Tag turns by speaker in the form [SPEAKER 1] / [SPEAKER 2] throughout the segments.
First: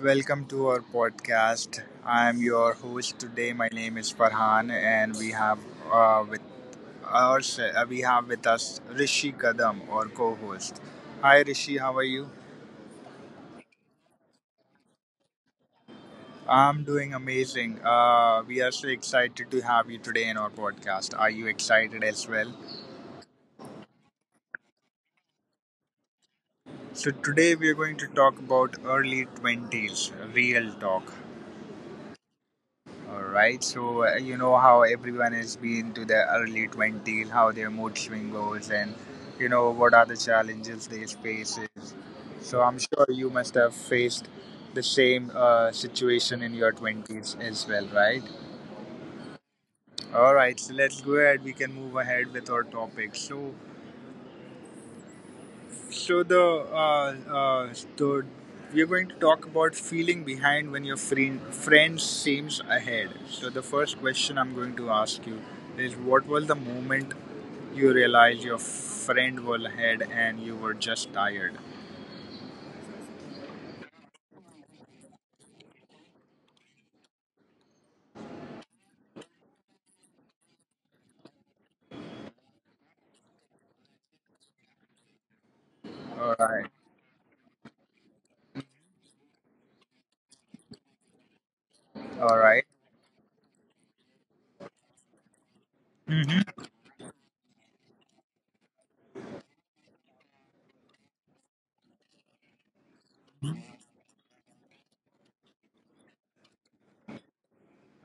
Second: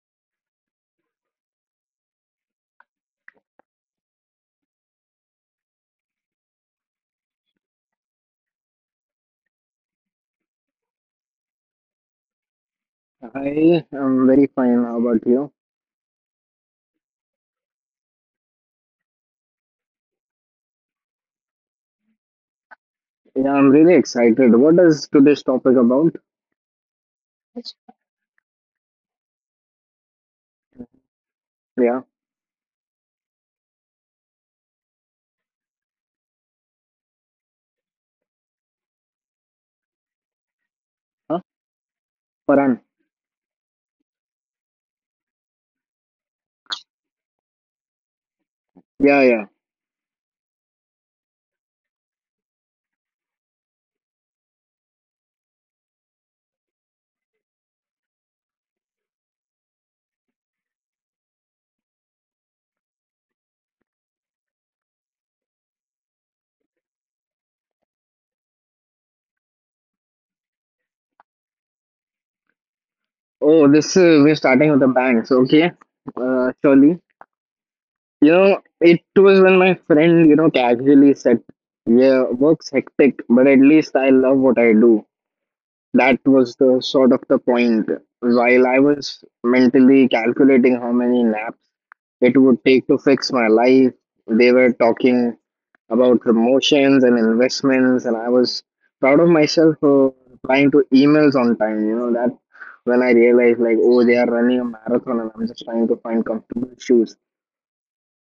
[SPEAKER 1] welcome to our podcast. I'm your host today. My name is Farhan, and uh, with we have with us Rishi Kadam, our co-host. Hi, Rishi, how are you?
[SPEAKER 2] Hi, I'm very fine. How about you?
[SPEAKER 1] I'm doing amazing. We are so excited to have you today in our podcast. Are you excited as well?
[SPEAKER 2] Yeah, I'm really excited. What is today's topic about?
[SPEAKER 1] So today we are going to talk about early 20s, real talk.
[SPEAKER 2] Yeah,
[SPEAKER 1] All right. So you know how everyone has been to their early 20s, how their mood swing goes, and you know what are the challenges they
[SPEAKER 2] huh?
[SPEAKER 1] face. So
[SPEAKER 2] Paran.
[SPEAKER 1] I'm sure you must have faced the same situation in your twenties as well, right?
[SPEAKER 2] Yeah, yeah.
[SPEAKER 1] All right. So let's go ahead. We can move ahead with our topic. So So the we're going to talk about feeling behind when your friend seems ahead. So the first question I'm going to ask you is, what was the moment you realized your friend was ahead and you were just tired?
[SPEAKER 2] Oh, this we're starting with the banks. Okay, surely. You know, it was when my friend, you know, casually said, "Yeah, work's hectic, but at least I love what I do." That was
[SPEAKER 1] All
[SPEAKER 2] the
[SPEAKER 1] right,
[SPEAKER 2] sort of the point. While I was mentally calculating how many naps it
[SPEAKER 1] all
[SPEAKER 2] would take
[SPEAKER 1] right.
[SPEAKER 2] to fix my life. They were talking about promotions and investments, and I was proud of myself for replying to emails on time. You know, that when I realized, like, oh, they are running a marathon, and I'm just trying to find comfortable shoes.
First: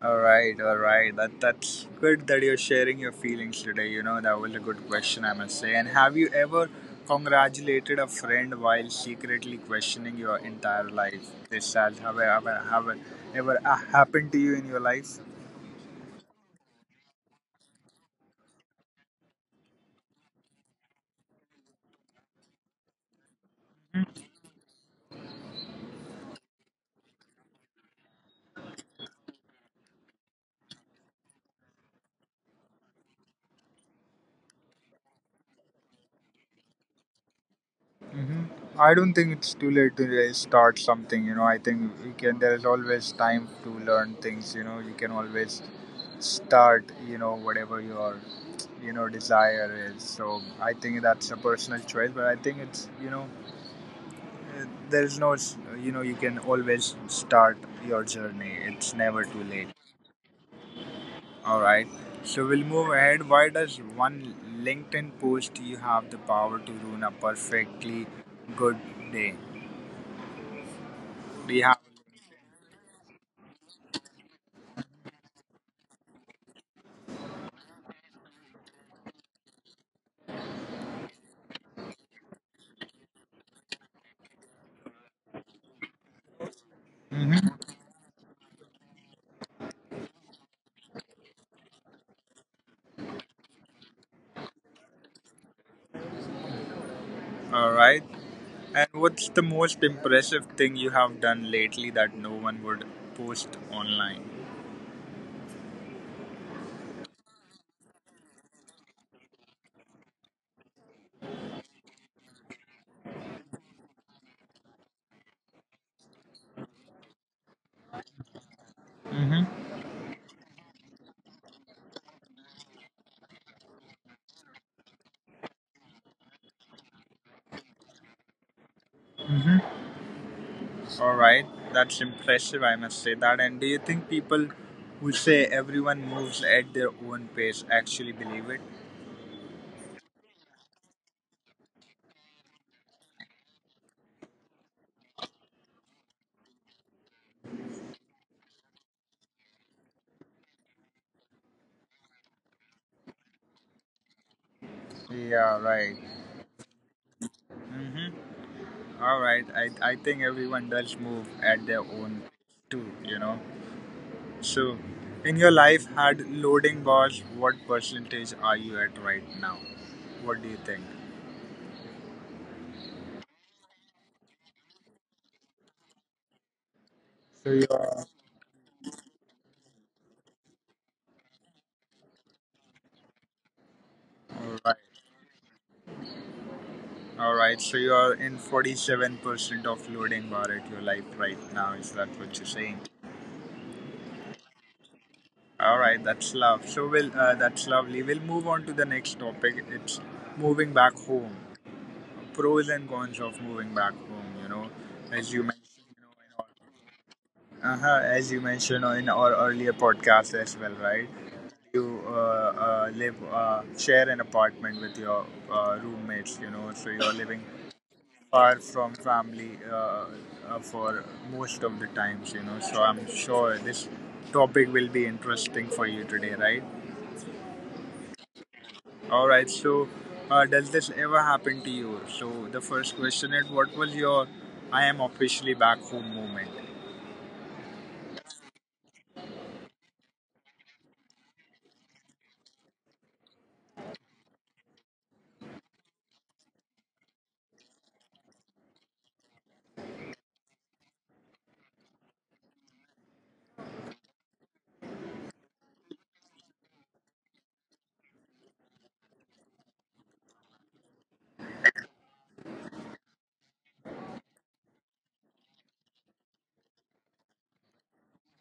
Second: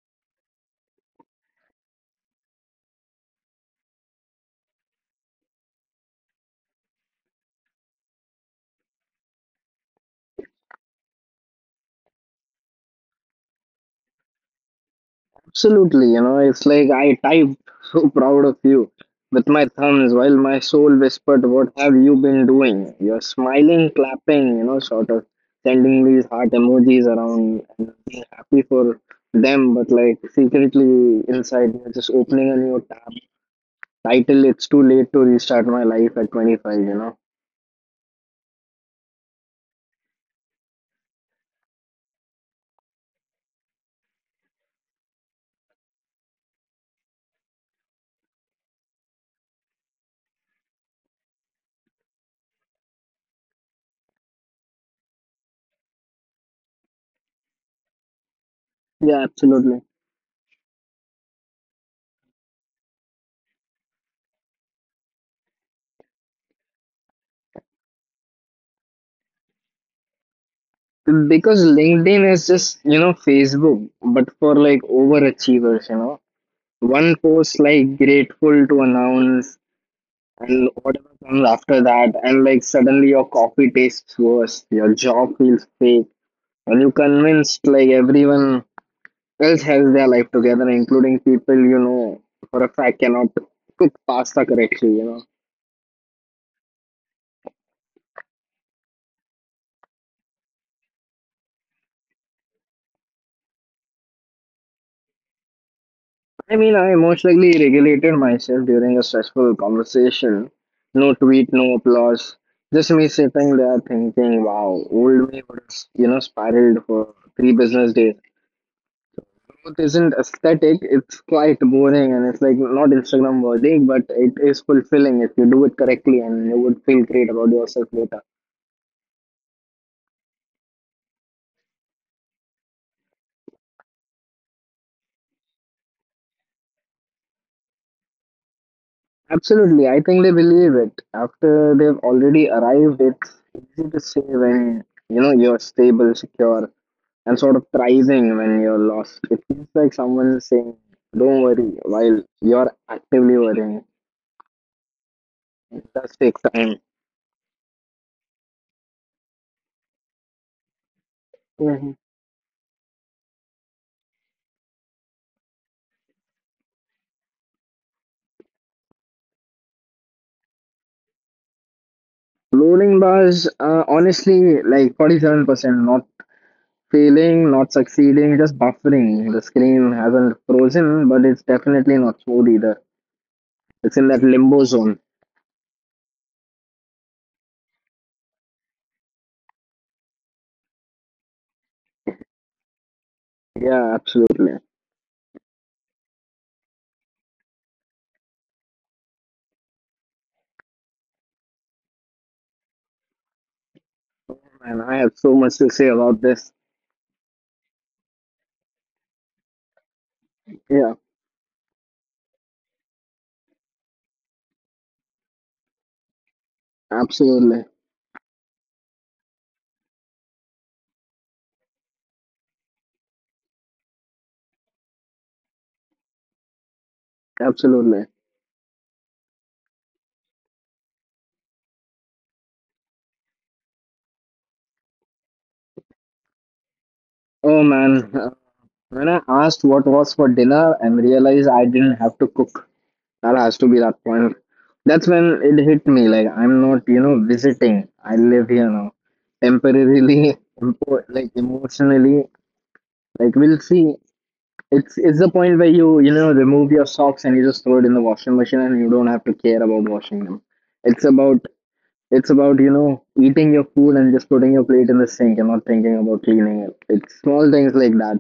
[SPEAKER 1] All right, all right. That's good that you're sharing your feelings today. You know that was a good question, I must say. And have you ever congratulated a friend while secretly questioning your entire life? This has have ever happened to you in your life?
[SPEAKER 2] Absolutely, you know, it's like I typed so proud of you with my thumbs while my soul whispered, what have you been doing? You're smiling, clapping, you know, sort of sending these heart emojis around and being happy for them, but like secretly inside, you're just opening a new tab. Title: it's too late to restart my life at 25, you know.
[SPEAKER 1] Hmm. I don't think it's too late to really start something. You know, I think you can. There is always time to learn things. You know, you can always start. You know, whatever your desire is. So I think that's a personal choice. But I think it's, uh, there is no you can always start your journey. It's
[SPEAKER 2] Yeah,
[SPEAKER 1] never too
[SPEAKER 2] absolutely.
[SPEAKER 1] late. All right. So we'll move ahead. Why does one LinkedIn post you have the power to ruin a perfectly good day? Do
[SPEAKER 2] Because
[SPEAKER 1] you have?
[SPEAKER 2] LinkedIn is just, you know, Facebook, but for like overachievers, you know. One post like grateful to announce and whatever comes after that, and like suddenly your coffee tastes worse, your job feels fake, and you
[SPEAKER 1] Mm-hmm.
[SPEAKER 2] convinced like everyone else has their life together, including people you know for a fact cannot cook pasta correctly, you know.
[SPEAKER 1] All right. And what's the most impressive thing you have done lately that no one would post online?
[SPEAKER 2] I mean, I emotionally regulated myself during a stressful conversation. No tweet, no applause, just me sitting there thinking, wow, old me would have, you know, spiraled for three business days.
[SPEAKER 1] Mm-hmm.
[SPEAKER 2] It isn't aesthetic, it's quite boring and it's like not Instagram worthy, but it is fulfilling if you do it correctly and you would feel great about yourself later.
[SPEAKER 1] Mm-hmm. All right. That's impressive, I must say that. And do you think people who say everyone moves at their own pace actually believe it?
[SPEAKER 2] Absolutely, I think they believe it. After they've already arrived, it's easy to say. When you know you're stable, secure, and sort of thriving, when you're lost, it feels like someone is saying, don't worry, while you're actively worrying.
[SPEAKER 1] Yeah, right.
[SPEAKER 2] It does take time.
[SPEAKER 1] Mm-hmm. All right. I think everyone does move at their
[SPEAKER 2] Mhm.
[SPEAKER 1] own pace too, you know. So, in your life, had loading bars, what percentage are you at right now? What do you think?
[SPEAKER 2] Loading bars, honestly, like 47%, not
[SPEAKER 1] So you
[SPEAKER 2] failing, not
[SPEAKER 1] are
[SPEAKER 2] succeeding, just buffering. The screen hasn't frozen, but it's definitely not smooth either. It's in
[SPEAKER 1] All
[SPEAKER 2] that
[SPEAKER 1] right.
[SPEAKER 2] limbo zone.
[SPEAKER 1] All right. So you are in 47% of loading bar at your life right now. Is that what you're saying?
[SPEAKER 2] Yeah, absolutely.
[SPEAKER 1] All right. That's love. So we'll. That's lovely. We'll move on to the next topic. It's moving back home. Pros and cons of moving back home. You know,
[SPEAKER 2] Man,
[SPEAKER 1] as
[SPEAKER 2] I
[SPEAKER 1] you
[SPEAKER 2] have so
[SPEAKER 1] mentioned.
[SPEAKER 2] much
[SPEAKER 1] You know,
[SPEAKER 2] to say
[SPEAKER 1] in
[SPEAKER 2] about this.
[SPEAKER 1] our, uh-huh, as you mentioned in our earlier podcast as well, right?
[SPEAKER 2] Yeah,
[SPEAKER 1] You live share an apartment with your roommates, you know, so you're living
[SPEAKER 2] absolutely.
[SPEAKER 1] far from family for most of the times, you know. So I'm sure this topic will be interesting for you today, right?
[SPEAKER 2] Absolutely.
[SPEAKER 1] All right. So, does this ever happen to you? So the first question is, what was your "I am officially back home" moment?
[SPEAKER 2] Oh man, when I asked what was for dinner and realized I didn't have to cook, that has to be that point. That's when it hit me like, I'm not, you know, visiting. I live here now. Temporarily, like emotionally, like we'll see. It's the point where you know, remove your socks and you just throw it in the washing machine and you don't have to care about washing them. It's about it's about, you know, eating your food and just putting your plate in the sink and not thinking about cleaning it. It's small things like that.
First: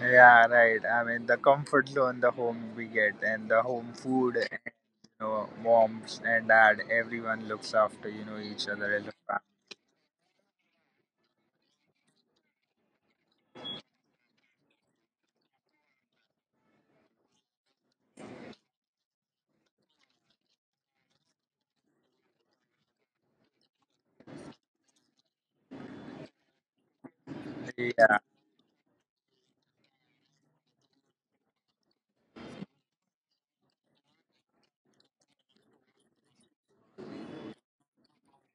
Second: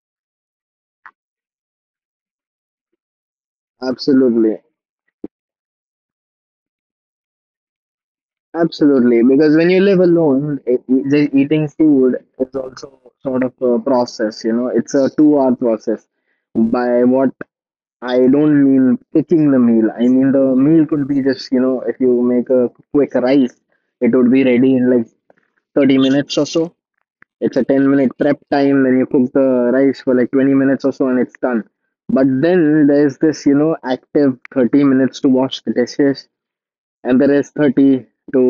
[SPEAKER 1] Yeah, right. I mean, the comfort zone, the home we get, and the home food, and,
[SPEAKER 2] Absolutely,
[SPEAKER 1] moms and dad, everyone looks after, each other as
[SPEAKER 2] absolutely.
[SPEAKER 1] a
[SPEAKER 2] Because when you live alone, just eating food is also sort of a process. You know, it's a two-hour process. By what I don't mean picking the meal. I mean the meal could be just, you know, if you make a quick rice, it would be ready in like 30 minutes or so. It's a 10
[SPEAKER 1] family.
[SPEAKER 2] minute
[SPEAKER 1] Yeah,
[SPEAKER 2] prep time, then you cook the rice for like 20 minutes or so and it's done. But then there's this, you know, active 30 minutes to wash the dishes, and there is 30 to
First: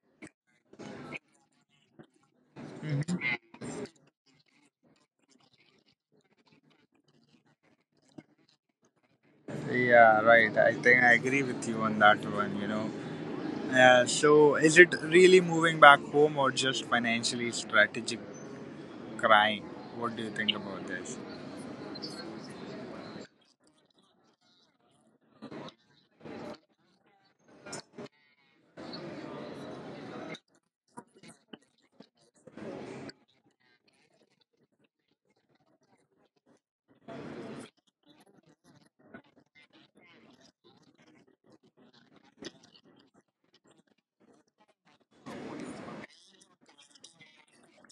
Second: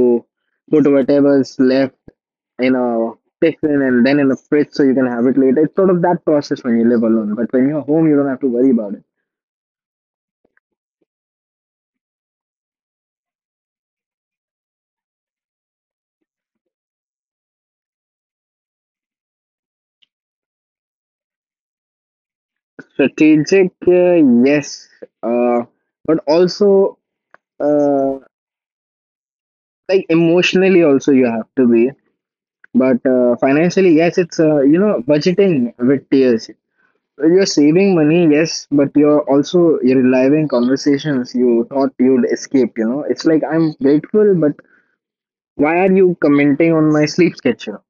[SPEAKER 2] put whatever's left in a tiffin and then in a fridge so you can have it later. It's sort of that process when you live alone. But when you're home, you don't have to worry about it.
[SPEAKER 1] yeah, right. I think I agree with you on that one, you know. Yeah, so is it really moving back home or just financially strategic crying? What do you think about this?
[SPEAKER 2] Strategic, yes, uh, but also, uh, like emotionally, also you have to be. But financially, yes, it's, you know, budgeting with tears. You're saving money, yes, but you're also you're relying conversations you thought you'd escape. You know, it's like I'm grateful, but why are you commenting on my sleep schedule?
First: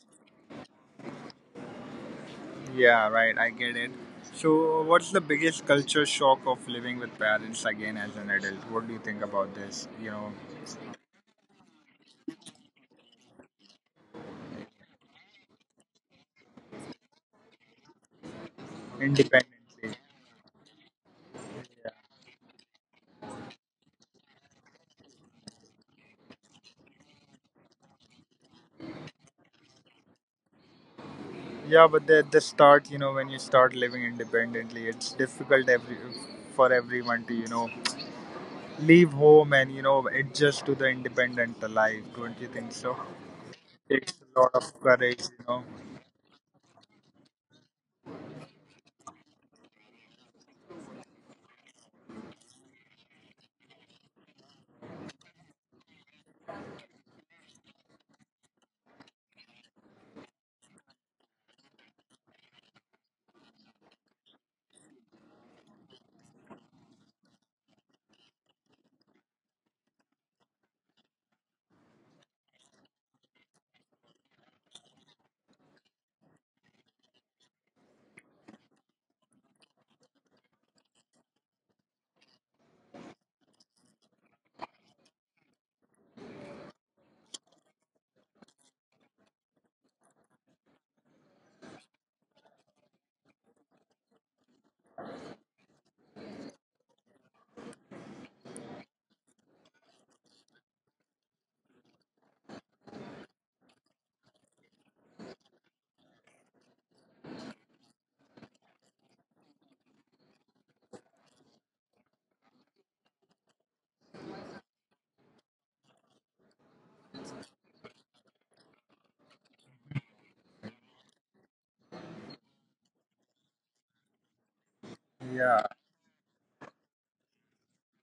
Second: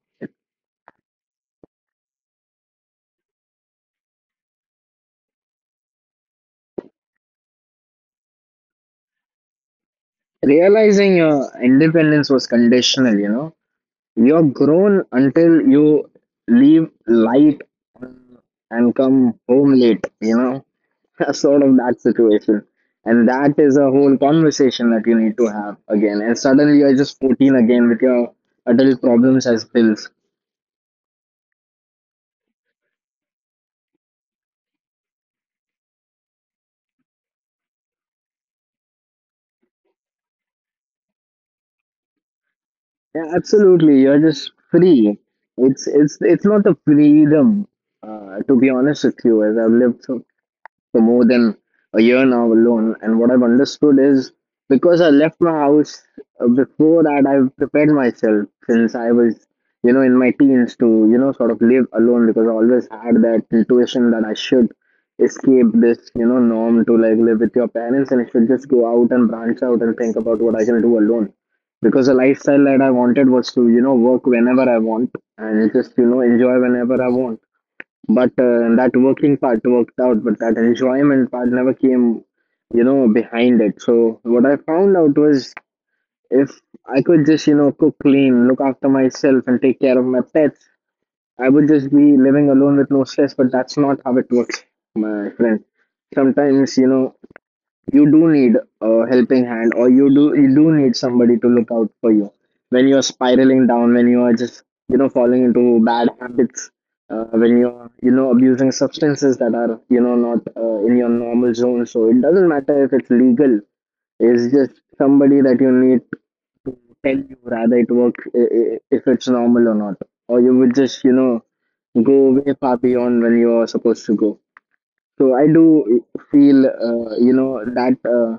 [SPEAKER 1] Yeah, right, I get it. So, what's the biggest culture shock of living with parents again as an adult? What do you think about this? You know,
[SPEAKER 2] Realizing your independence was conditional, you know, you're grown until you leave light and come home
[SPEAKER 1] independently.
[SPEAKER 2] late, you know, sort of that situation. And that is a whole conversation that you need to have again. And suddenly you're just 14 again with your adult problems as pills.
[SPEAKER 1] Yeah, but at the start, you know, when you start living independently, it's difficult every for everyone to, leave home and, adjust to the independent life. Don't you think so?
[SPEAKER 2] Yeah, absolutely.
[SPEAKER 1] Takes
[SPEAKER 2] You're
[SPEAKER 1] a
[SPEAKER 2] just
[SPEAKER 1] lot of
[SPEAKER 2] free.
[SPEAKER 1] courage.
[SPEAKER 2] It's not a freedom, to be honest with you, as I've lived for more than a year now alone. And what I've understood is, because I left my house before that, I've prepared myself since I was, you know, in my teens to, you know, sort of live alone, because I always had that intuition that I should escape this, you know, norm to like live with your parents, and I should just go out and branch out and think about what I can do alone. Because the lifestyle that I wanted was to, you know, work whenever I want and just, you know, enjoy whenever I want. But that working part worked out, but that enjoyment part never came, you know, behind it. So what I found out was, if I could just, you know, cook clean, look after myself, and take care of my pets, I would just be living alone with no stress. But that's not how it works, my friend. Sometimes, you know, you do need a helping hand, or you do need somebody to look out for you when you're spiraling down, when you are just, you know, falling into bad habits, when you're, you know, abusing substances that are, you know, not, in your normal zone, so it doesn't matter if it's legal, it's just somebody that you need to tell you rather it works, if it's normal or not, or you would just, you know, go way far beyond when you're supposed to go. So I
[SPEAKER 1] Yeah,
[SPEAKER 2] do feel, you know, that uh,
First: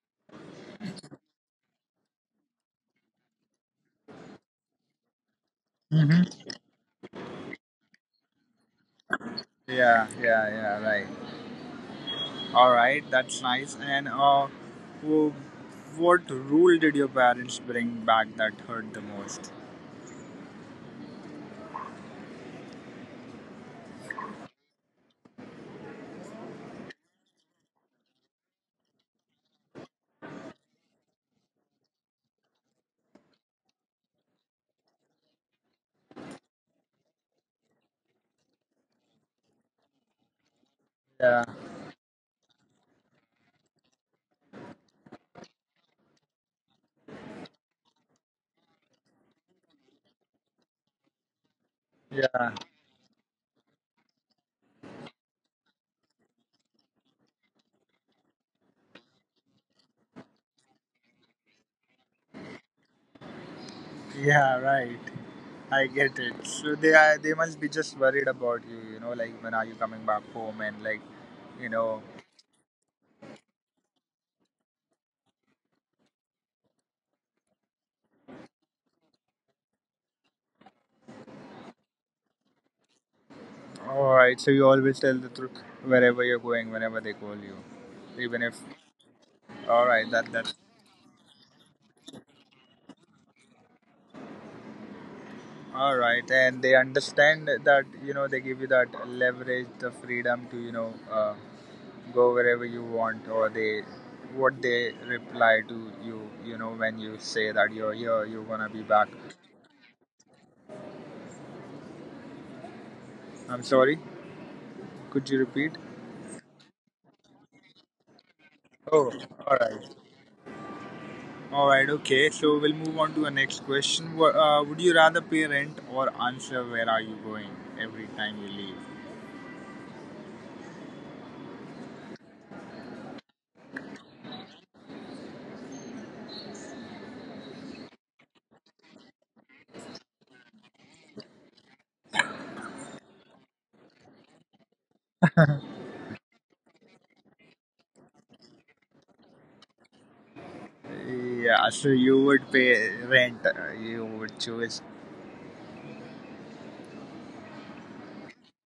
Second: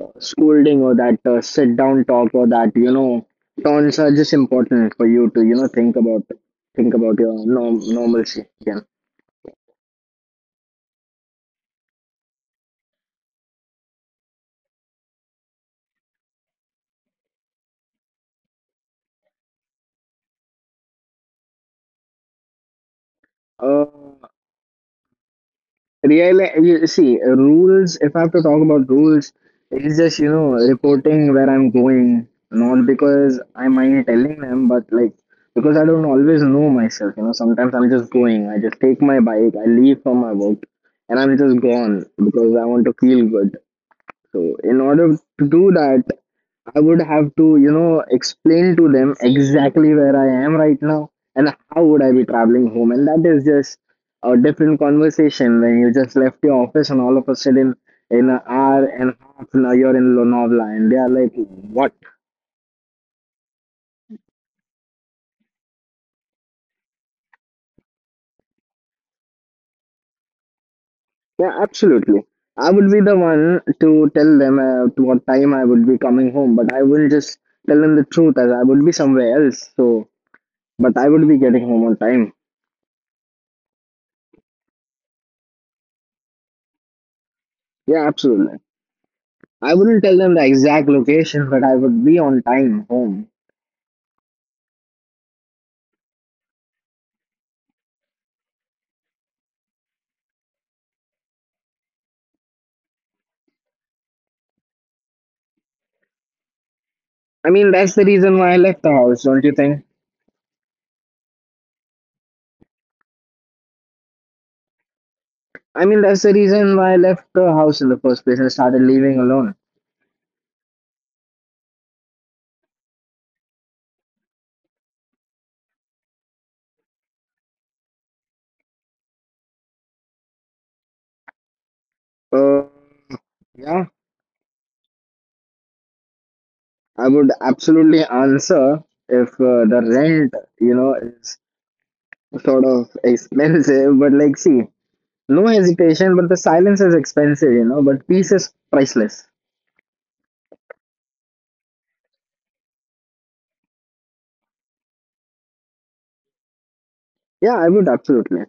[SPEAKER 2] uh, scolding, or that sit down talk, or that, you know, tones are just important for you to, you know, think about your normalcy again.
[SPEAKER 1] yeah, yeah, yeah, right. All right, that's nice. And wh- what rule did your parents bring back that hurt the most?
[SPEAKER 2] Uh, Really, you see, rules, if I have to talk about rules, it's just, you know, reporting where I'm going, not because I mind telling them, but like, because I don't always know myself, you know, sometimes I'm just going, I just take my bike, I leave from my work, and I'm just
[SPEAKER 1] Yeah,
[SPEAKER 2] gone because I want to feel good. So in order to do that, I would have to, you know, explain to them exactly where I am right now and how would I be
[SPEAKER 1] yeah,
[SPEAKER 2] traveling home. And that is just a different conversation when you just left your office and all of a sudden in an hour and a half now you're in Lonavala and they are like, what?
[SPEAKER 1] yeah, right. I get it. So they must be just worried about you, like when are you coming back home, and like,
[SPEAKER 2] Yeah,
[SPEAKER 1] you know,
[SPEAKER 2] absolutely. I would be the one to tell them to what time I would be coming home, but I wouldn't just tell them the truth as I would be somewhere else. So, but I would be getting home on time.
[SPEAKER 1] all right. So you always tell the truth wherever you're going, whenever they call you,
[SPEAKER 2] Yeah,
[SPEAKER 1] even if
[SPEAKER 2] absolutely. I
[SPEAKER 1] all
[SPEAKER 2] wouldn't
[SPEAKER 1] right.
[SPEAKER 2] tell
[SPEAKER 1] That
[SPEAKER 2] them the
[SPEAKER 1] that
[SPEAKER 2] exact location, but I would be on time home.
[SPEAKER 1] All right, and they understand that they give you that leverage, the freedom to go wherever you want, or they what they reply to you, when you say
[SPEAKER 2] I
[SPEAKER 1] that
[SPEAKER 2] mean,
[SPEAKER 1] you're
[SPEAKER 2] that's the
[SPEAKER 1] here, you're
[SPEAKER 2] reason
[SPEAKER 1] gonna
[SPEAKER 2] why I
[SPEAKER 1] be
[SPEAKER 2] left
[SPEAKER 1] back.
[SPEAKER 2] the house, don't you think?
[SPEAKER 1] I'm sorry, could you repeat?
[SPEAKER 2] I mean, that's the reason why I left the house in the first place and started
[SPEAKER 1] Oh,
[SPEAKER 2] living
[SPEAKER 1] all
[SPEAKER 2] alone.
[SPEAKER 1] right, all right, okay. So we'll move on to the next question. Would you rather pay rent or answer where are you going every time you leave?
[SPEAKER 2] Uh, yeah, I would absolutely answer if, the rent, you know, is sort of expensive, but like, see, no hesitation, but the silence is expensive, you know, but peace is priceless.
[SPEAKER 1] Yeah, so you would pay rent. You would choose.
[SPEAKER 2] Yeah, I would absolutely.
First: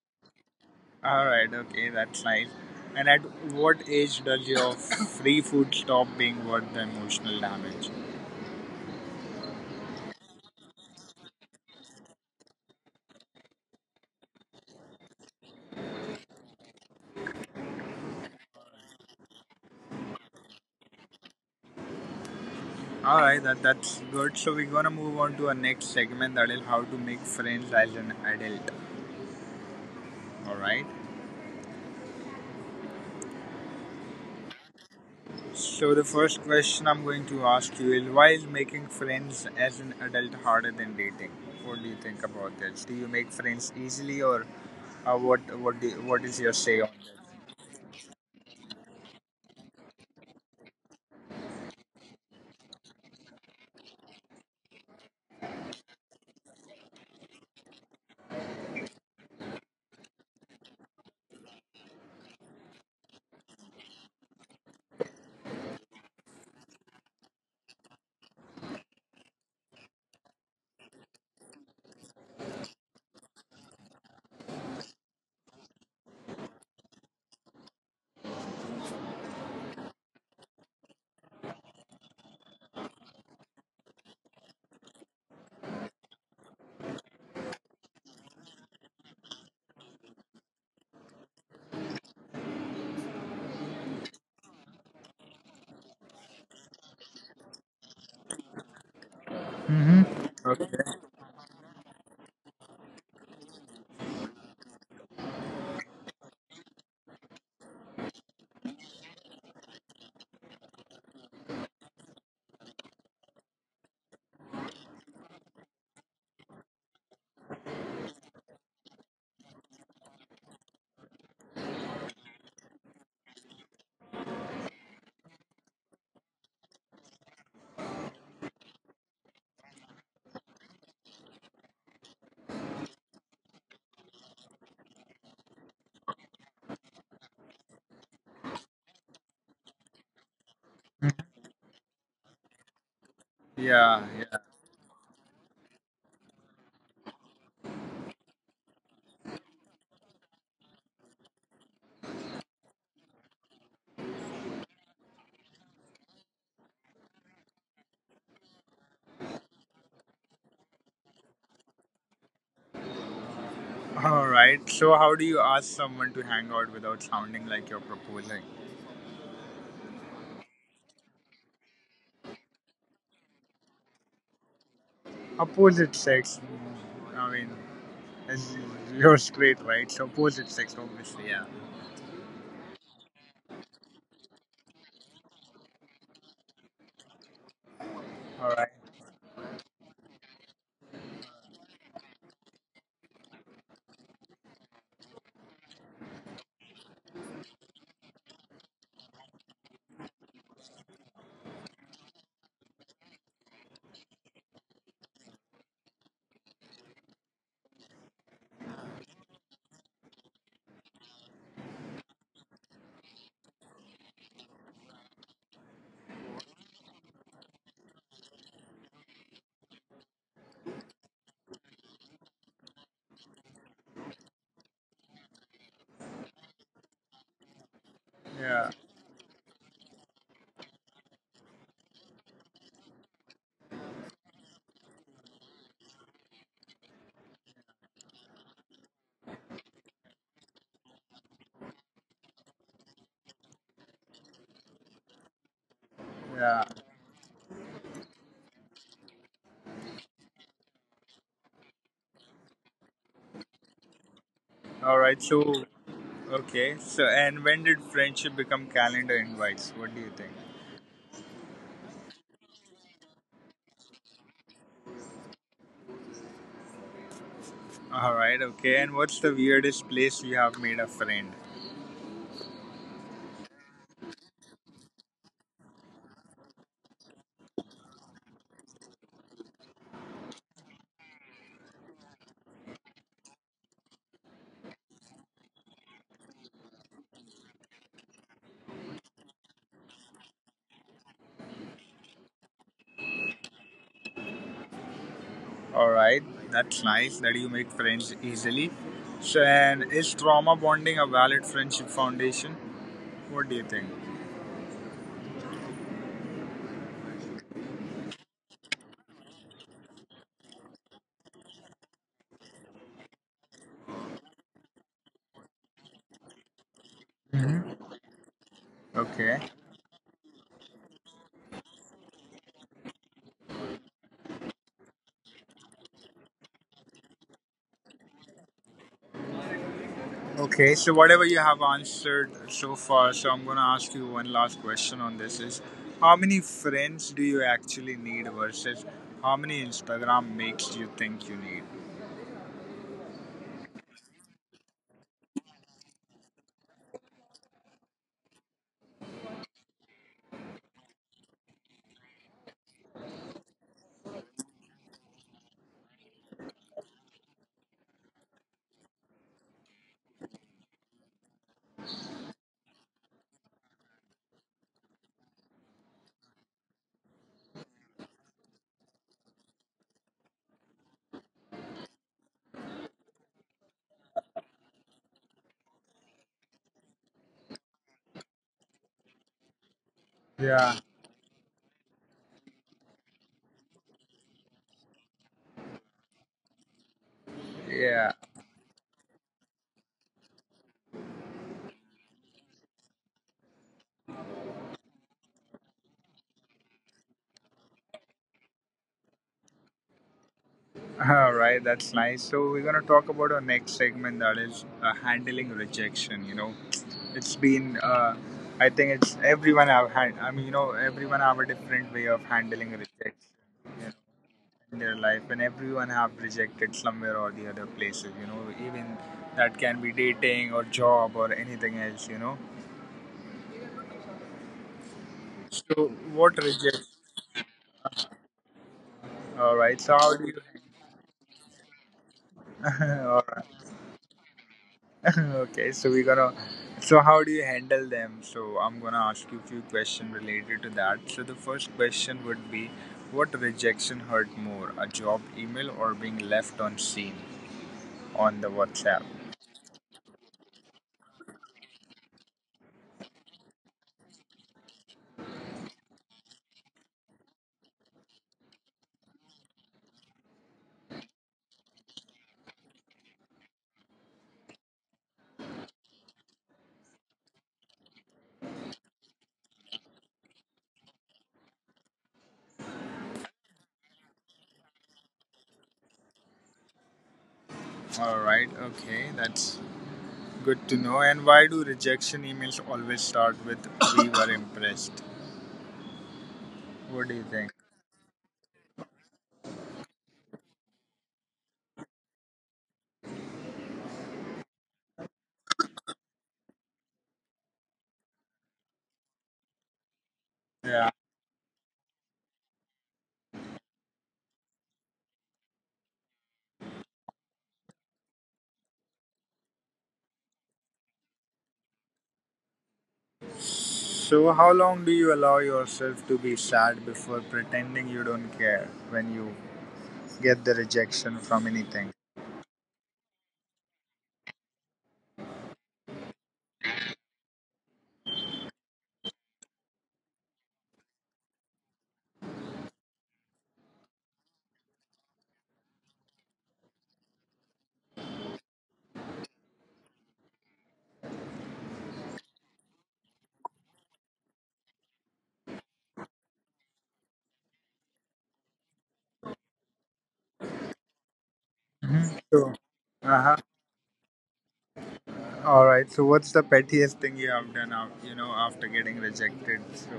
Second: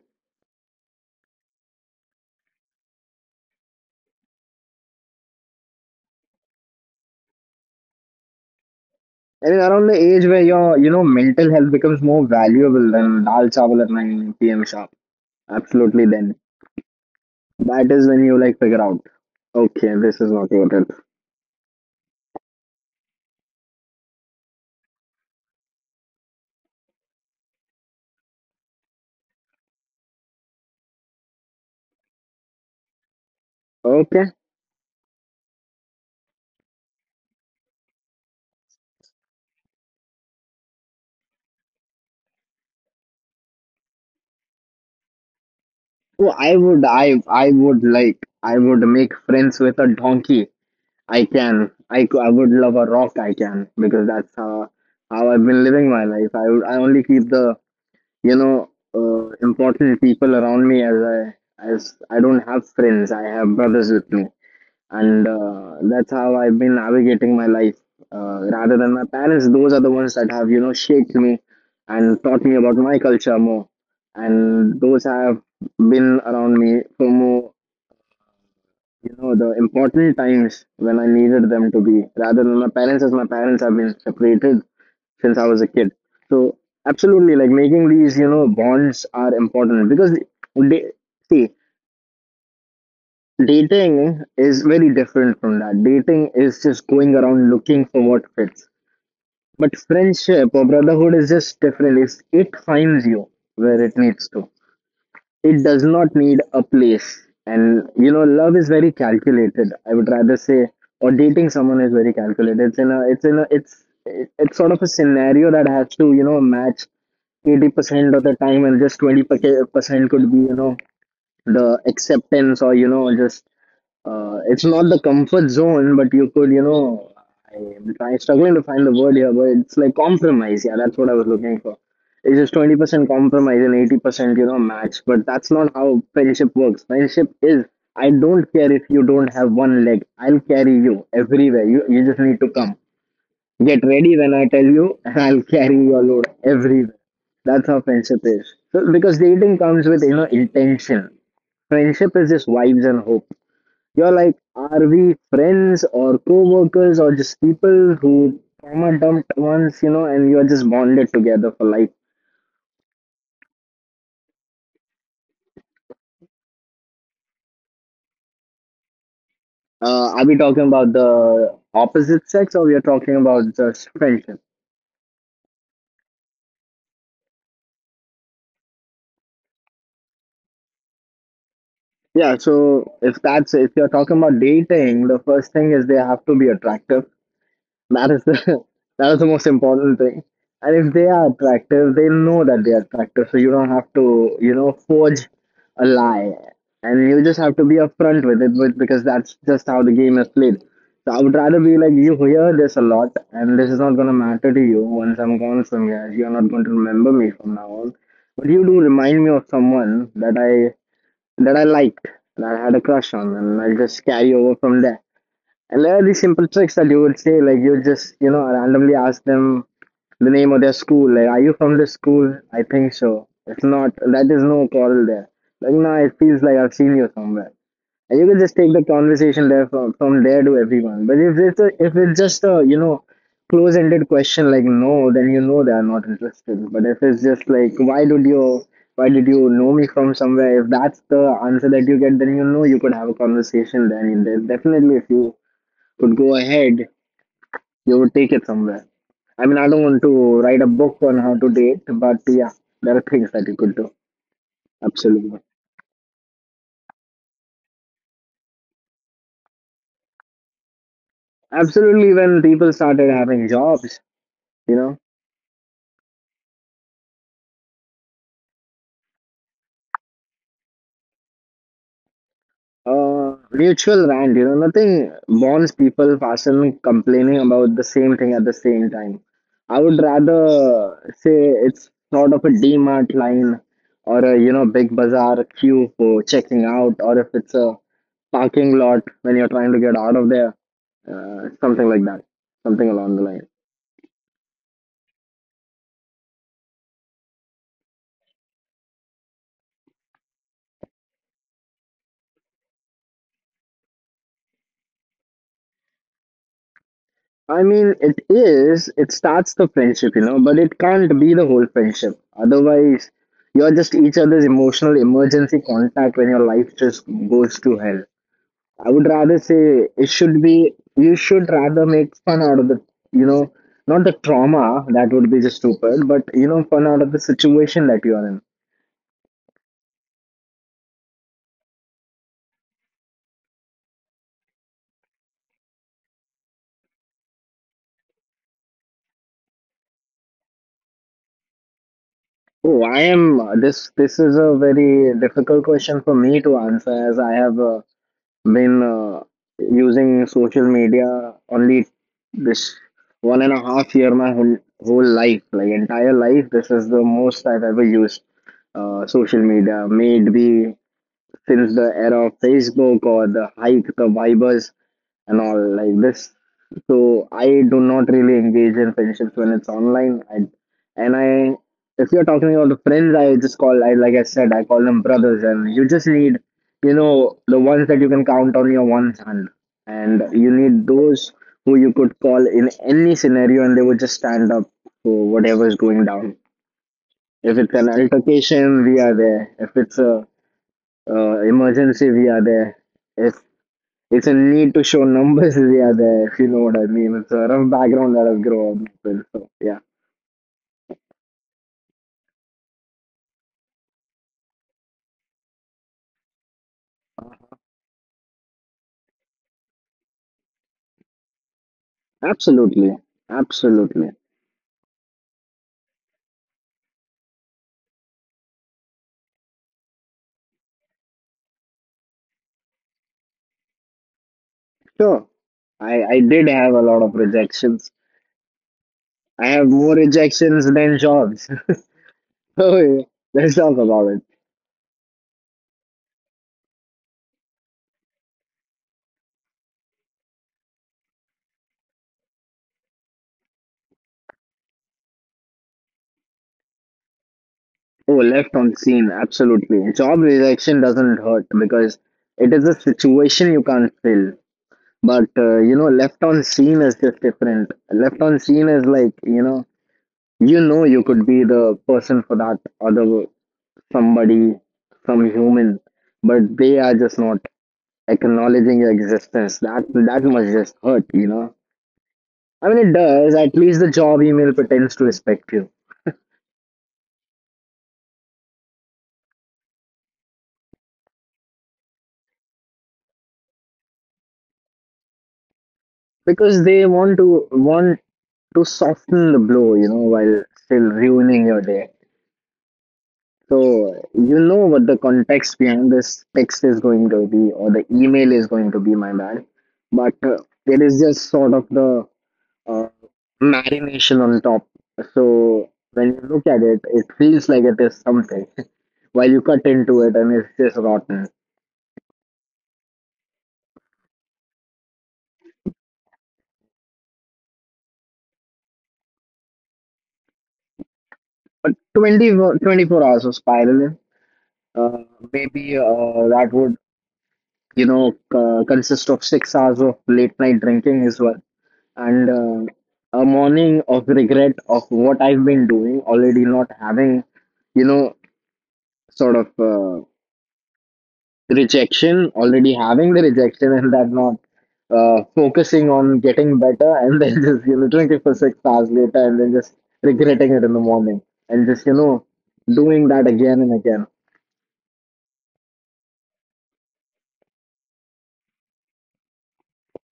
[SPEAKER 1] All right. Okay, that's nice. And at what age does your free food stop being worth the emotional damage?
[SPEAKER 2] I mean, around the age where your, you know, mental health becomes more valuable than dal chawal at 9 p.m. sharp. Absolutely, then. That is when you like figure out, okay, this is not worth it.
[SPEAKER 1] All right, that's good. So we're gonna move on to our next segment, that is how to make friends as an adult. All right.
[SPEAKER 2] Okay.
[SPEAKER 1] So the first question I'm going to ask you is why is making friends as an adult harder than dating? What do you think about this? Do you make friends easily, or
[SPEAKER 2] Oh, I, would,
[SPEAKER 1] what is your
[SPEAKER 2] I
[SPEAKER 1] say on
[SPEAKER 2] would like, I would make friends with a donkey. I can. I would love a rock. I can because that's how I've been living my life. I would, I only keep the, you know, important people around me as as I don't have friends. I have brothers with me. And that's how I've been navigating my life. Rather than my parents, those are the ones that have, you know, shaped me and taught me about my culture more, and those have been around me for more, you know, the important times when I needed them to be. Rather than my parents, as my parents have been separated since I was a kid, so absolutely, like making these, you know, bonds are important because they see. Dating is very different from that. Dating is just going around looking for what fits. But friendship or
[SPEAKER 1] that? Okay.
[SPEAKER 2] brotherhood is just different. It finds you where it needs to. It does not need a place. And you know, love is very calculated. I would rather say, or dating someone is very calculated. It's sort of a scenario that has to, match 80% of the time, and just 20% could be, the acceptance or you know just it's not the comfort zone, but you could you know I'm, trying struggling to find the word here, but it's like compromise. Yeah, that's what I was looking for. It's just 20% compromise and 80% match. But that's not how friendship works. Friendship is, I don't care if you don't have one leg, I'll carry you everywhere. You just need to come get ready
[SPEAKER 1] Yeah,
[SPEAKER 2] when I
[SPEAKER 1] yeah.
[SPEAKER 2] tell you, and I'll carry your load everywhere. That's how friendship is. So, because dating comes with, intention. Friendship is just vibes and hope. You're like, are we friends or co-workers or just people who trauma dumped once, and you're just bonded together for life?
[SPEAKER 1] Alright, so how do you ask someone to hang out without sounding like you're proposing?
[SPEAKER 2] Are we talking about the opposite sex, or we are talking about just friendship?
[SPEAKER 1] Opposite sex, I mean, as you're straight, right? So opposite sex, obviously, yeah.
[SPEAKER 2] Yeah, so if you're talking about dating, the first thing is they have to be attractive. That is the
[SPEAKER 1] Alright,
[SPEAKER 2] That is the most important thing. And if they are attractive, they know that they are attractive, so you don't have to forge a lie. And you just have to be upfront with it, because that's just how the game is played. So I would rather be like, you hear this a lot, and this is not gonna matter to you once I'm gone from here. You're not going to remember me from now on. But you do remind me of someone that I liked, that I had a crush on, and I'll just carry over from there. And there are these simple tricks that you would say, like you would just randomly ask them the name of their school. Like, are you from this school? I think so. If not, that is no quarrel there. Like, no, it feels like I've seen you somewhere. And you can
[SPEAKER 1] yeah,
[SPEAKER 2] just take the conversation there from there to everyone. But if it's just a close-ended question like no, then you know they are not interested. But if it's just like, why did you know me from somewhere? If that's the answer that you get, then you know you could have a conversation there. And there's definitely a few could go
[SPEAKER 1] yeah.
[SPEAKER 2] ahead, you would take it somewhere. I mean, I don't want to write a book on how to date, but yeah, there are things that you could do.
[SPEAKER 1] Alright,
[SPEAKER 2] Absolutely.
[SPEAKER 1] and when did friendship become calendar invites? What do you think?
[SPEAKER 2] Absolutely, when people started having jobs, you know,
[SPEAKER 1] Alright, okay, and what's the weirdest place you have made a friend?
[SPEAKER 2] Mutual rant, nothing bonds people faster than complaining about the same thing at the same time. I would rather say it's sort of a DMart line, or a big bazaar queue for checking out, or if it's a parking lot when you're trying to get out of there. Something like that. Something along the line.
[SPEAKER 1] Alright, that's nice that you make friends easily. And is trauma bonding a valid friendship foundation? What do you think?
[SPEAKER 2] I mean, it is, it starts the friendship, but it can't be the whole friendship. Otherwise, you're just each other's emotional emergency contact when your life just goes to hell. I would rather
[SPEAKER 1] Okay.
[SPEAKER 2] say it should be, you should rather make fun out of you know, not the trauma, that would be just stupid, but, fun out of the situation that you are in.
[SPEAKER 1] Okay. So whatever you have answered so far, so I'm going to ask you one last question on this is how many friends do you actually need versus how many Instagram makes you think you need?
[SPEAKER 2] Oh, this is a very difficult question for me to answer, as I have a been using social media only this 1.5 year, my whole life, like entire life, this is the most I've ever used social media, may it be since the era of Facebook or the hike, the vibers, and all like this. So I do not really engage in friendships when it's online. And if you're talking about the friends, I just call, I like I said, I call them brothers, and you just need, the ones that you can count on your one hand, and you need
[SPEAKER 1] Yeah.
[SPEAKER 2] those who you could call in any scenario, and they would just stand up for whatever is going down. If it's an
[SPEAKER 1] Yeah.
[SPEAKER 2] altercation, we are there. If it's a emergency, we are there. It's it's a need to show numbers, we are there, if you know what I mean. It's a rough background that I've grown up with. So, yeah,
[SPEAKER 1] All right. That's nice. So we're going to talk about our next segment, that is handling rejection. It's been I think it's everyone have had. I mean, everyone have a different way of handling
[SPEAKER 2] absolutely.
[SPEAKER 1] rejection. Yeah.
[SPEAKER 2] Absolutely.
[SPEAKER 1] In their life, and everyone have rejected somewhere or the other places, even that can be dating or job or anything else,
[SPEAKER 2] Sure.
[SPEAKER 1] so
[SPEAKER 2] I
[SPEAKER 1] what
[SPEAKER 2] did have
[SPEAKER 1] reject
[SPEAKER 2] a lot of rejections. I
[SPEAKER 1] all
[SPEAKER 2] have
[SPEAKER 1] right. so
[SPEAKER 2] more
[SPEAKER 1] how do you
[SPEAKER 2] rejections than jobs. So, yeah,
[SPEAKER 1] All right.
[SPEAKER 2] let's talk about it.
[SPEAKER 1] Okay, so we're gonna so how do you handle them? So I'm gonna ask you a few questions related to that. So the first question would be, what rejection hurt more, a job email or being left on scene
[SPEAKER 2] Oh,
[SPEAKER 1] on the
[SPEAKER 2] left on
[SPEAKER 1] WhatsApp?
[SPEAKER 2] scene, absolutely. Job rejection doesn't hurt because it is a situation you can't fill. But left on scene is just different. Left on scene is like, you could be the person for that other somebody, some human, but they are just not acknowledging your existence. That must just hurt, you know. I mean, it does. At least the job email pretends to respect you
[SPEAKER 1] All right, okay, that's good to know. And why do rejection emails always start with "We were impressed"?
[SPEAKER 2] because
[SPEAKER 1] What do
[SPEAKER 2] they
[SPEAKER 1] you
[SPEAKER 2] want
[SPEAKER 1] think?
[SPEAKER 2] to want to soften the blow, while still ruining your day. So you know what the context behind this text is going to be, or the email is going to be. My bad, but
[SPEAKER 1] Yeah.
[SPEAKER 2] there is just sort of the uh, marination on top. So when you look at it, it feels like it is something while you cut into it, and it's just rotten.
[SPEAKER 1] So, how long do you allow yourself to be sad before pretending you don't care when you get the rejection from anything?
[SPEAKER 2] But 24 hours of spiraling, uh, maybe that would, consist of 6 hours of late night drinking as well. And a morning of regret of what I've been doing, already not having, you know, sort of, rejection, already having the rejection, and that not focusing on getting better, and then just drinking for 6 hours later, and then just regretting it in the morning, and just
[SPEAKER 1] Mhm. So,
[SPEAKER 2] doing that
[SPEAKER 1] uh huh.
[SPEAKER 2] again and again.
[SPEAKER 1] All right. So, what's the pettiest thing you have done out, after getting rejected?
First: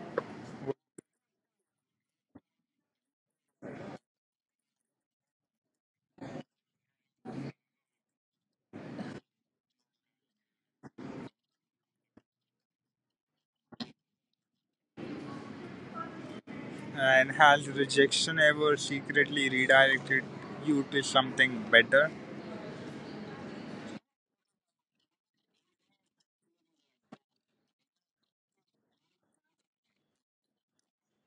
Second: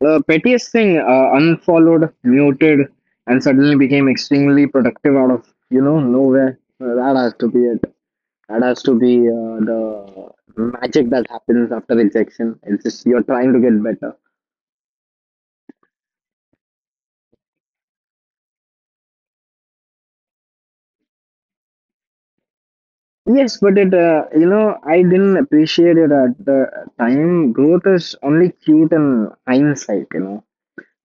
[SPEAKER 2] The pettiest thing, unfollowed, muted, and suddenly became extremely productive out of nowhere. That has to be it. That has to be the magic that happens after rejection. It's just you're trying to get better.
[SPEAKER 1] And has rejection ever secretly redirected you to something better?
[SPEAKER 2] Yes, but I didn't appreciate it at the time. Growth is only cute in hindsight, you know.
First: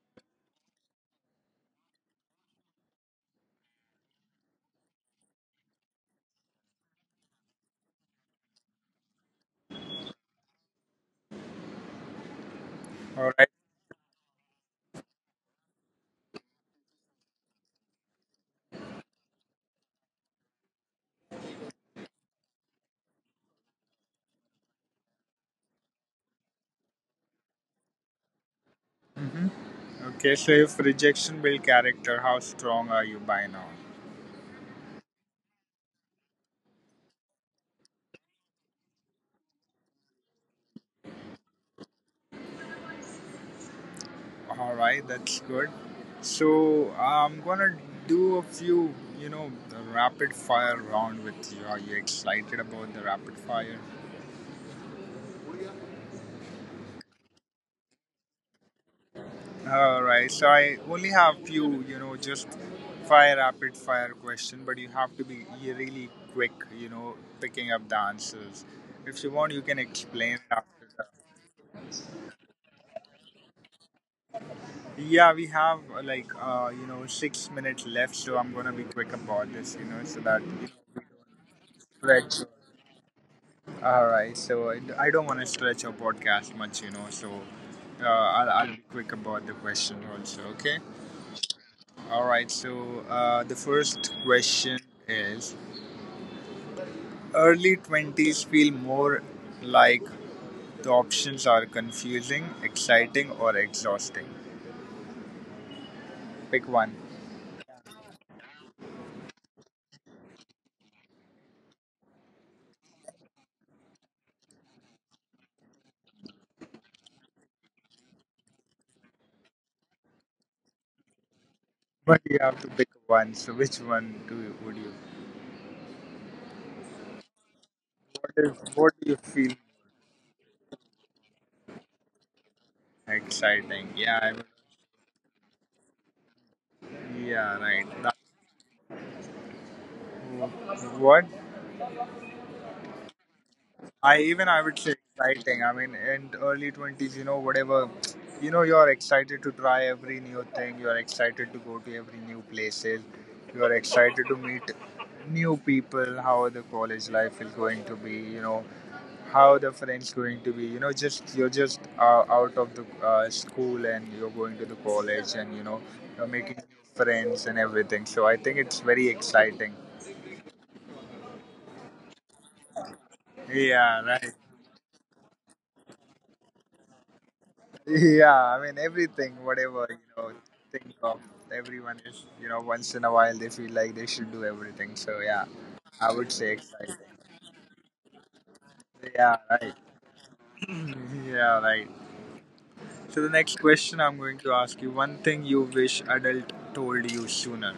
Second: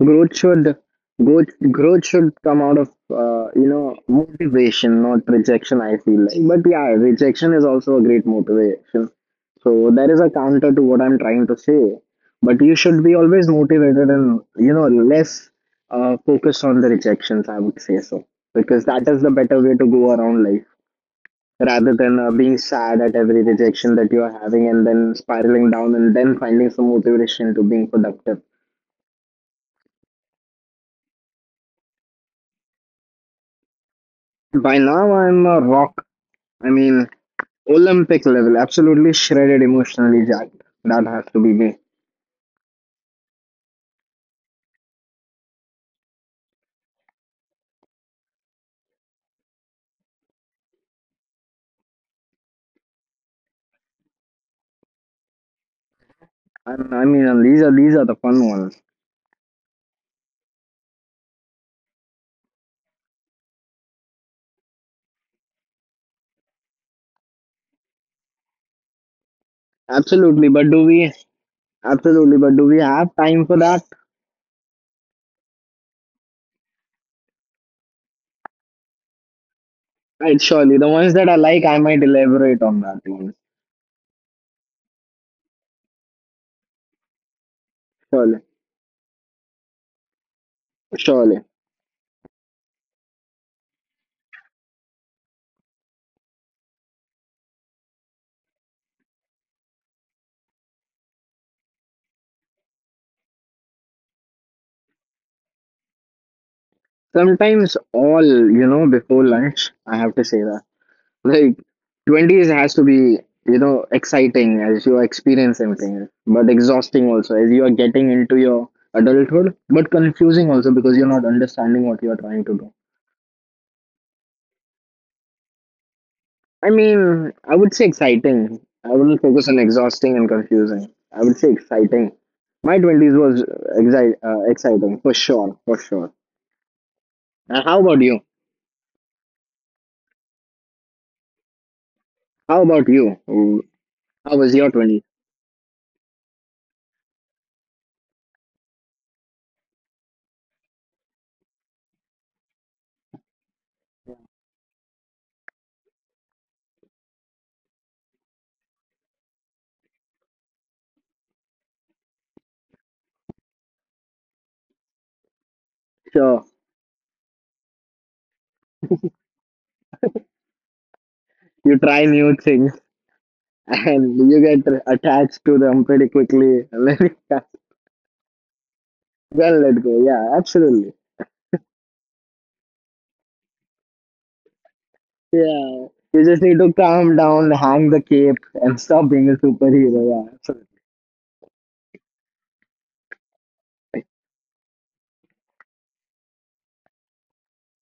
[SPEAKER 2] Growth should, growth, growth should come out of, motivation, not rejection, I feel like. But yeah, rejection is also a great motivation. So there is a counter to what I'm trying to say. But you should be
[SPEAKER 1] All right.
[SPEAKER 2] always motivated and, less focused on the rejections, I would say so. Because that is the better way to go around life rather than being sad at every rejection that you are having and then spiraling down and then finding some motivation to being productive.
[SPEAKER 1] Mhm. Okay, so if rejection build character, how strong are you by now?
[SPEAKER 2] By now, I'm a rock. I mean, Olympic level, absolutely shredded emotionally, jacked. That has to be me.
[SPEAKER 1] All right, that's good. So I'm gonna do a few, the rapid fire round with you. Are you excited about the rapid fire?
[SPEAKER 2] And I mean, and these are the fun ones.
[SPEAKER 1] All right, so I only have few, just fire rapid fire question, but you have to be really quick, picking up the answers. If you want, you can
[SPEAKER 2] Absolutely, but
[SPEAKER 1] explain
[SPEAKER 2] do we?
[SPEAKER 1] after.
[SPEAKER 2] Absolutely, but do we have time for that?
[SPEAKER 1] Yeah, we have like 6 minutes left, so I'm gonna be quick about this,
[SPEAKER 2] Right,
[SPEAKER 1] so
[SPEAKER 2] surely. The
[SPEAKER 1] that
[SPEAKER 2] ones
[SPEAKER 1] we
[SPEAKER 2] that I like, I might elaborate on that
[SPEAKER 1] stretch.
[SPEAKER 2] one.
[SPEAKER 1] All right, so I don't want to stretch our podcast much, so
[SPEAKER 2] Surely,
[SPEAKER 1] I'll be quick about the question also. Okay.
[SPEAKER 2] surely.
[SPEAKER 1] All right, so the first question is: Early 20s feel more like, the options are confusing, exciting, or exhausting. Pick one.
[SPEAKER 2] Sometimes all, before lunch, I have to say that. Like twenties has to be exciting as you experience everything, but exhausting also as you are getting into your adulthood, but confusing also because you're not understanding what you are trying to
[SPEAKER 1] But
[SPEAKER 2] do.
[SPEAKER 1] you have to pick one. So which one do you, would you
[SPEAKER 2] I mean, I would say exciting. I wouldn't
[SPEAKER 1] What do
[SPEAKER 2] focus
[SPEAKER 1] you
[SPEAKER 2] on
[SPEAKER 1] feel
[SPEAKER 2] exhausting and confusing. I would say exciting. My twenties was
[SPEAKER 1] exciting? Yeah, I
[SPEAKER 2] exciting, for sure, for sure.
[SPEAKER 1] would,
[SPEAKER 2] And how
[SPEAKER 1] yeah,
[SPEAKER 2] about
[SPEAKER 1] right.
[SPEAKER 2] you?
[SPEAKER 1] That, what
[SPEAKER 2] How about you? How
[SPEAKER 1] I
[SPEAKER 2] was your
[SPEAKER 1] even I
[SPEAKER 2] twenties?
[SPEAKER 1] would say exciting. I mean, in early 20s, whatever, you're excited to try every new thing. You're excited to go to every new places. You're excited to meet new people. How the college life is going to be, how the friends going to be, just you're just out of the school, and you're going to the college, and you're
[SPEAKER 2] Sure,
[SPEAKER 1] making new friends and everything, so I think it's very exciting.
[SPEAKER 2] you try new things.
[SPEAKER 1] Yeah,
[SPEAKER 2] And you
[SPEAKER 1] right.
[SPEAKER 2] get attached to them pretty quickly. Let it
[SPEAKER 1] Yeah, I mean everything
[SPEAKER 2] Well, let
[SPEAKER 1] whatever
[SPEAKER 2] go. Yeah, absolutely.
[SPEAKER 1] think of. Everyone is, once in a while they feel like they should do everything, so yeah.
[SPEAKER 2] Yeah,
[SPEAKER 1] I
[SPEAKER 2] you
[SPEAKER 1] would
[SPEAKER 2] just
[SPEAKER 1] say
[SPEAKER 2] need to
[SPEAKER 1] exciting.
[SPEAKER 2] calm down, hang the cape, and stop being a
[SPEAKER 1] Yeah, right.
[SPEAKER 2] superhero. Yeah, absolutely.
[SPEAKER 1] Yeah, right. So the next question I'm going to ask you: one thing you wish adult told you sooner.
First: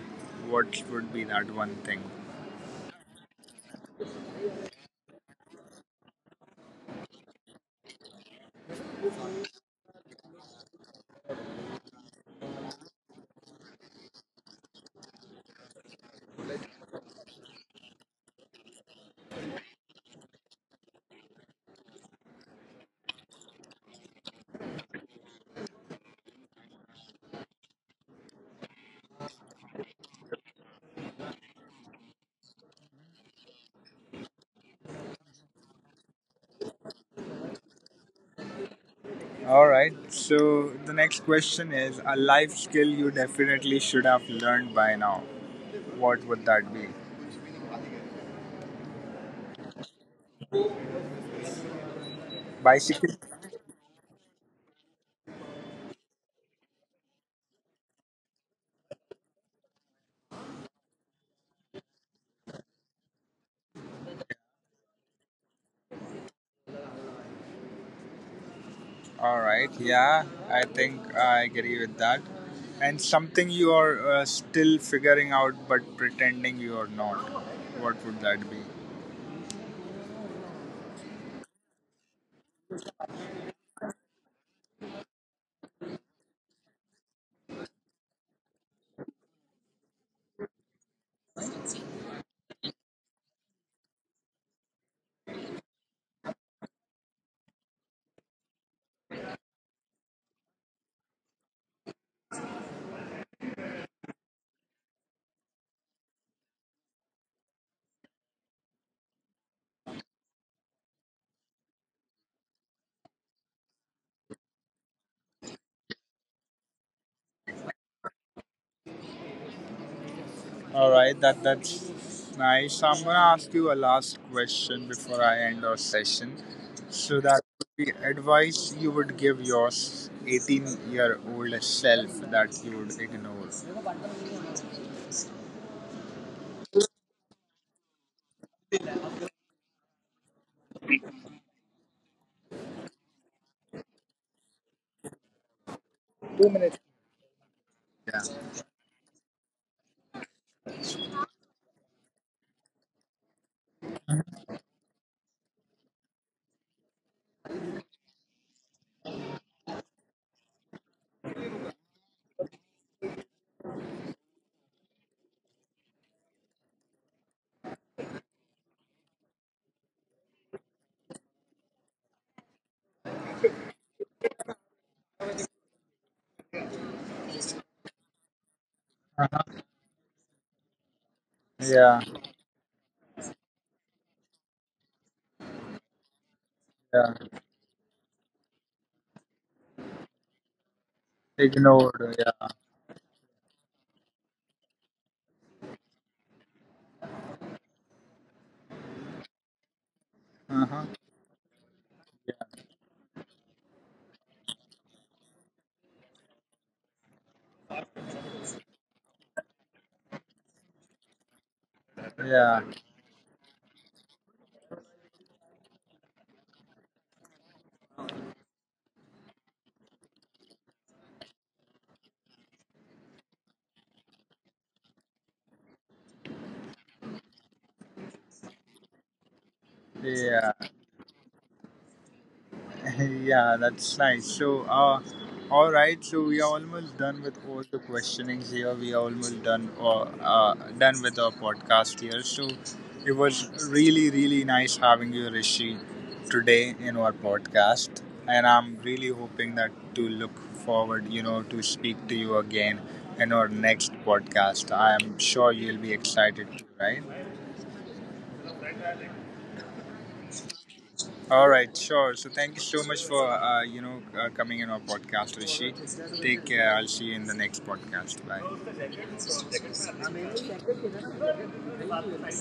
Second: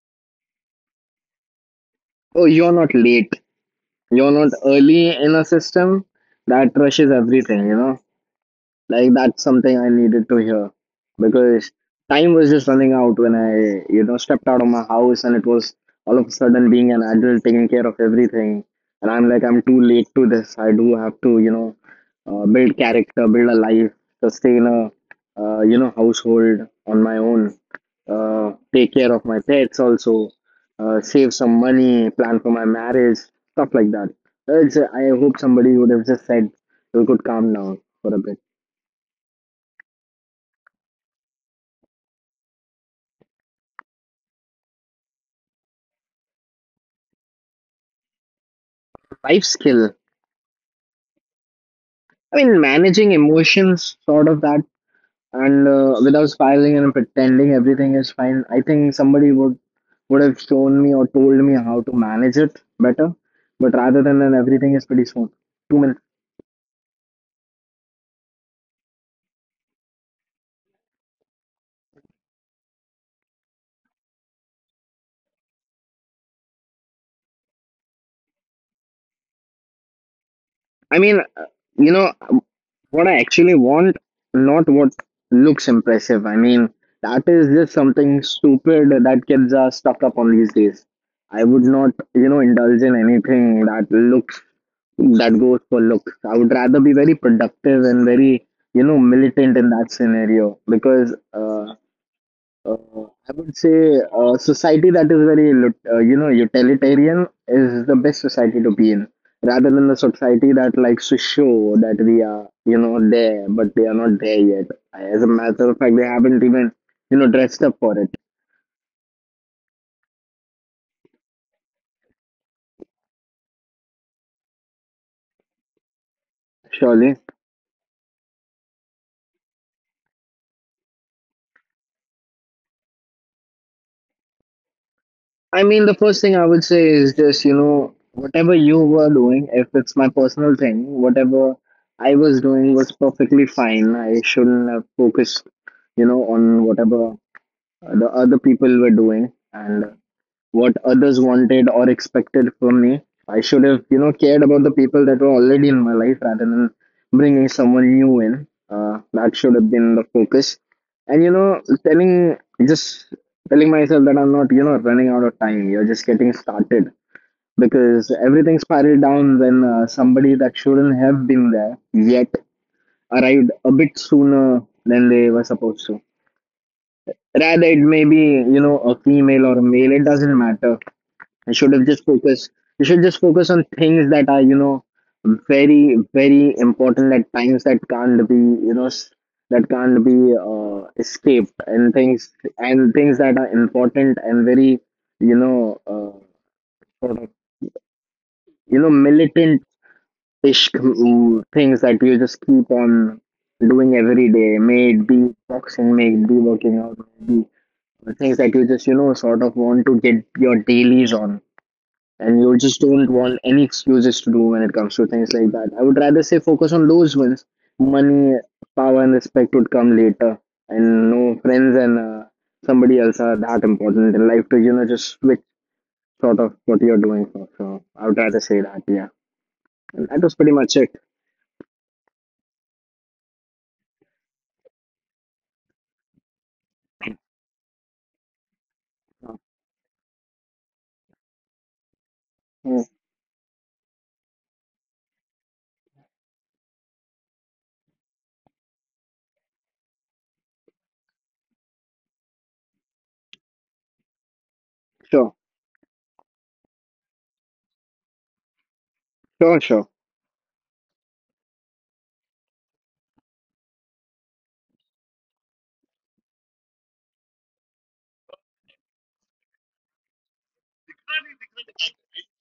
[SPEAKER 1] What would be that one thing?
[SPEAKER 2] Oh, you're not late. You're not early in a system that rushes everything. Like that's something I needed to hear, because time was just running out when I stepped out of my house, and it was all of a sudden being an adult taking care of everything. And I'm like, I'm too late to this. I do have to, build character, build a life, sustain a household on my own, take care of my pets also, save some money, plan for my marriage, stuff like that. I hope somebody would have just said, you could calm down for a bit.
[SPEAKER 1] All right. So the next question is a life skill you definitely should have learned by now. What would that be?
[SPEAKER 2] Life skill. I mean, managing
[SPEAKER 1] Bicycle.
[SPEAKER 2] emotions, sort of that, and without spiraling and pretending everything is fine. I think somebody would have shown me or told me how to manage it better. But rather than that, everything is pretty smooth. 2 minutes.
[SPEAKER 1] All right. Yeah, I think I agree with that. And something you are still figuring out but pretending you are not. What would that be?
[SPEAKER 2] I mean, uh, you know what I actually want, not what looks impressive. I mean, that is just something stupid that kids are stuck up on these days. I would not, indulge in anything that looks, that goes for look. I would rather be very productive and very, militant in that scenario, because I would say society that is very, utilitarian is the best society to be in, rather than the society that likes to show that we are, there, but they are not there yet. As a matter of fact, they haven't even, dressed up for it,
[SPEAKER 1] All right, that's nice. So I'm gonna ask you a last question before I end our session. So that
[SPEAKER 2] surely.
[SPEAKER 1] would be advice you would give your 18-year-old self that you would ignore.
[SPEAKER 2] I mean, the first thing I would say is just whatever you were doing, if it's my personal thing, whatever I was doing was perfectly fine. I shouldn't have focused, on whatever
[SPEAKER 1] Yeah.
[SPEAKER 2] the other people were doing. And what others wanted or expected from me. I should have, cared about the people that were already in my life rather than bringing someone new in. That should have been the focus. And telling just telling myself that I'm not, running out of time. You're just getting started, because everything spiraled down when somebody that shouldn't have been there yet arrived a bit sooner than they were supposed to. Rather, it may be, a female or a male. It doesn't matter. I should have
[SPEAKER 1] Yeah.
[SPEAKER 2] just focused. You should just focus on things that are, very, very
[SPEAKER 1] Yeah.
[SPEAKER 2] important at times that can't be, you know, s- that can't be escaped, and
[SPEAKER 1] Ignored.
[SPEAKER 2] things
[SPEAKER 1] Yeah.
[SPEAKER 2] and things that are important and very, you know, uh, sort of, you militant-ish,
[SPEAKER 1] Uh-huh.
[SPEAKER 2] things that you just
[SPEAKER 1] Yeah.
[SPEAKER 2] keep on doing every day. May it be boxing, may it be working out, may it be the things that you just sort of want to get your dailies on, and
[SPEAKER 1] Yeah.
[SPEAKER 2] you just don't want any excuses to do when it comes to things like that. I would rather say, focus on those ones. Money, power, and respect would come later, and no friends and somebody else are that important in life to just switch sort of what you're doing for. So I would rather say that, yeah. And that was
[SPEAKER 1] Yeah.
[SPEAKER 2] pretty much it.
[SPEAKER 1] Yeah, that's nice. So, all right. So we are almost done with all the questionings here. We are almost done, or done with our podcast here. So
[SPEAKER 2] Mm.
[SPEAKER 1] it was really, really nice having you, Rishi, today in our podcast. And I'm really hoping that to look forward, to speak to you again in our next podcast. I am
[SPEAKER 2] Sure,
[SPEAKER 1] sure you'll be excited, right?
[SPEAKER 2] sure, sure.
[SPEAKER 1] All right, sure. So thank you so much for coming in our podcast, Rishi. Take care. I'll see you in the next podcast. Bye.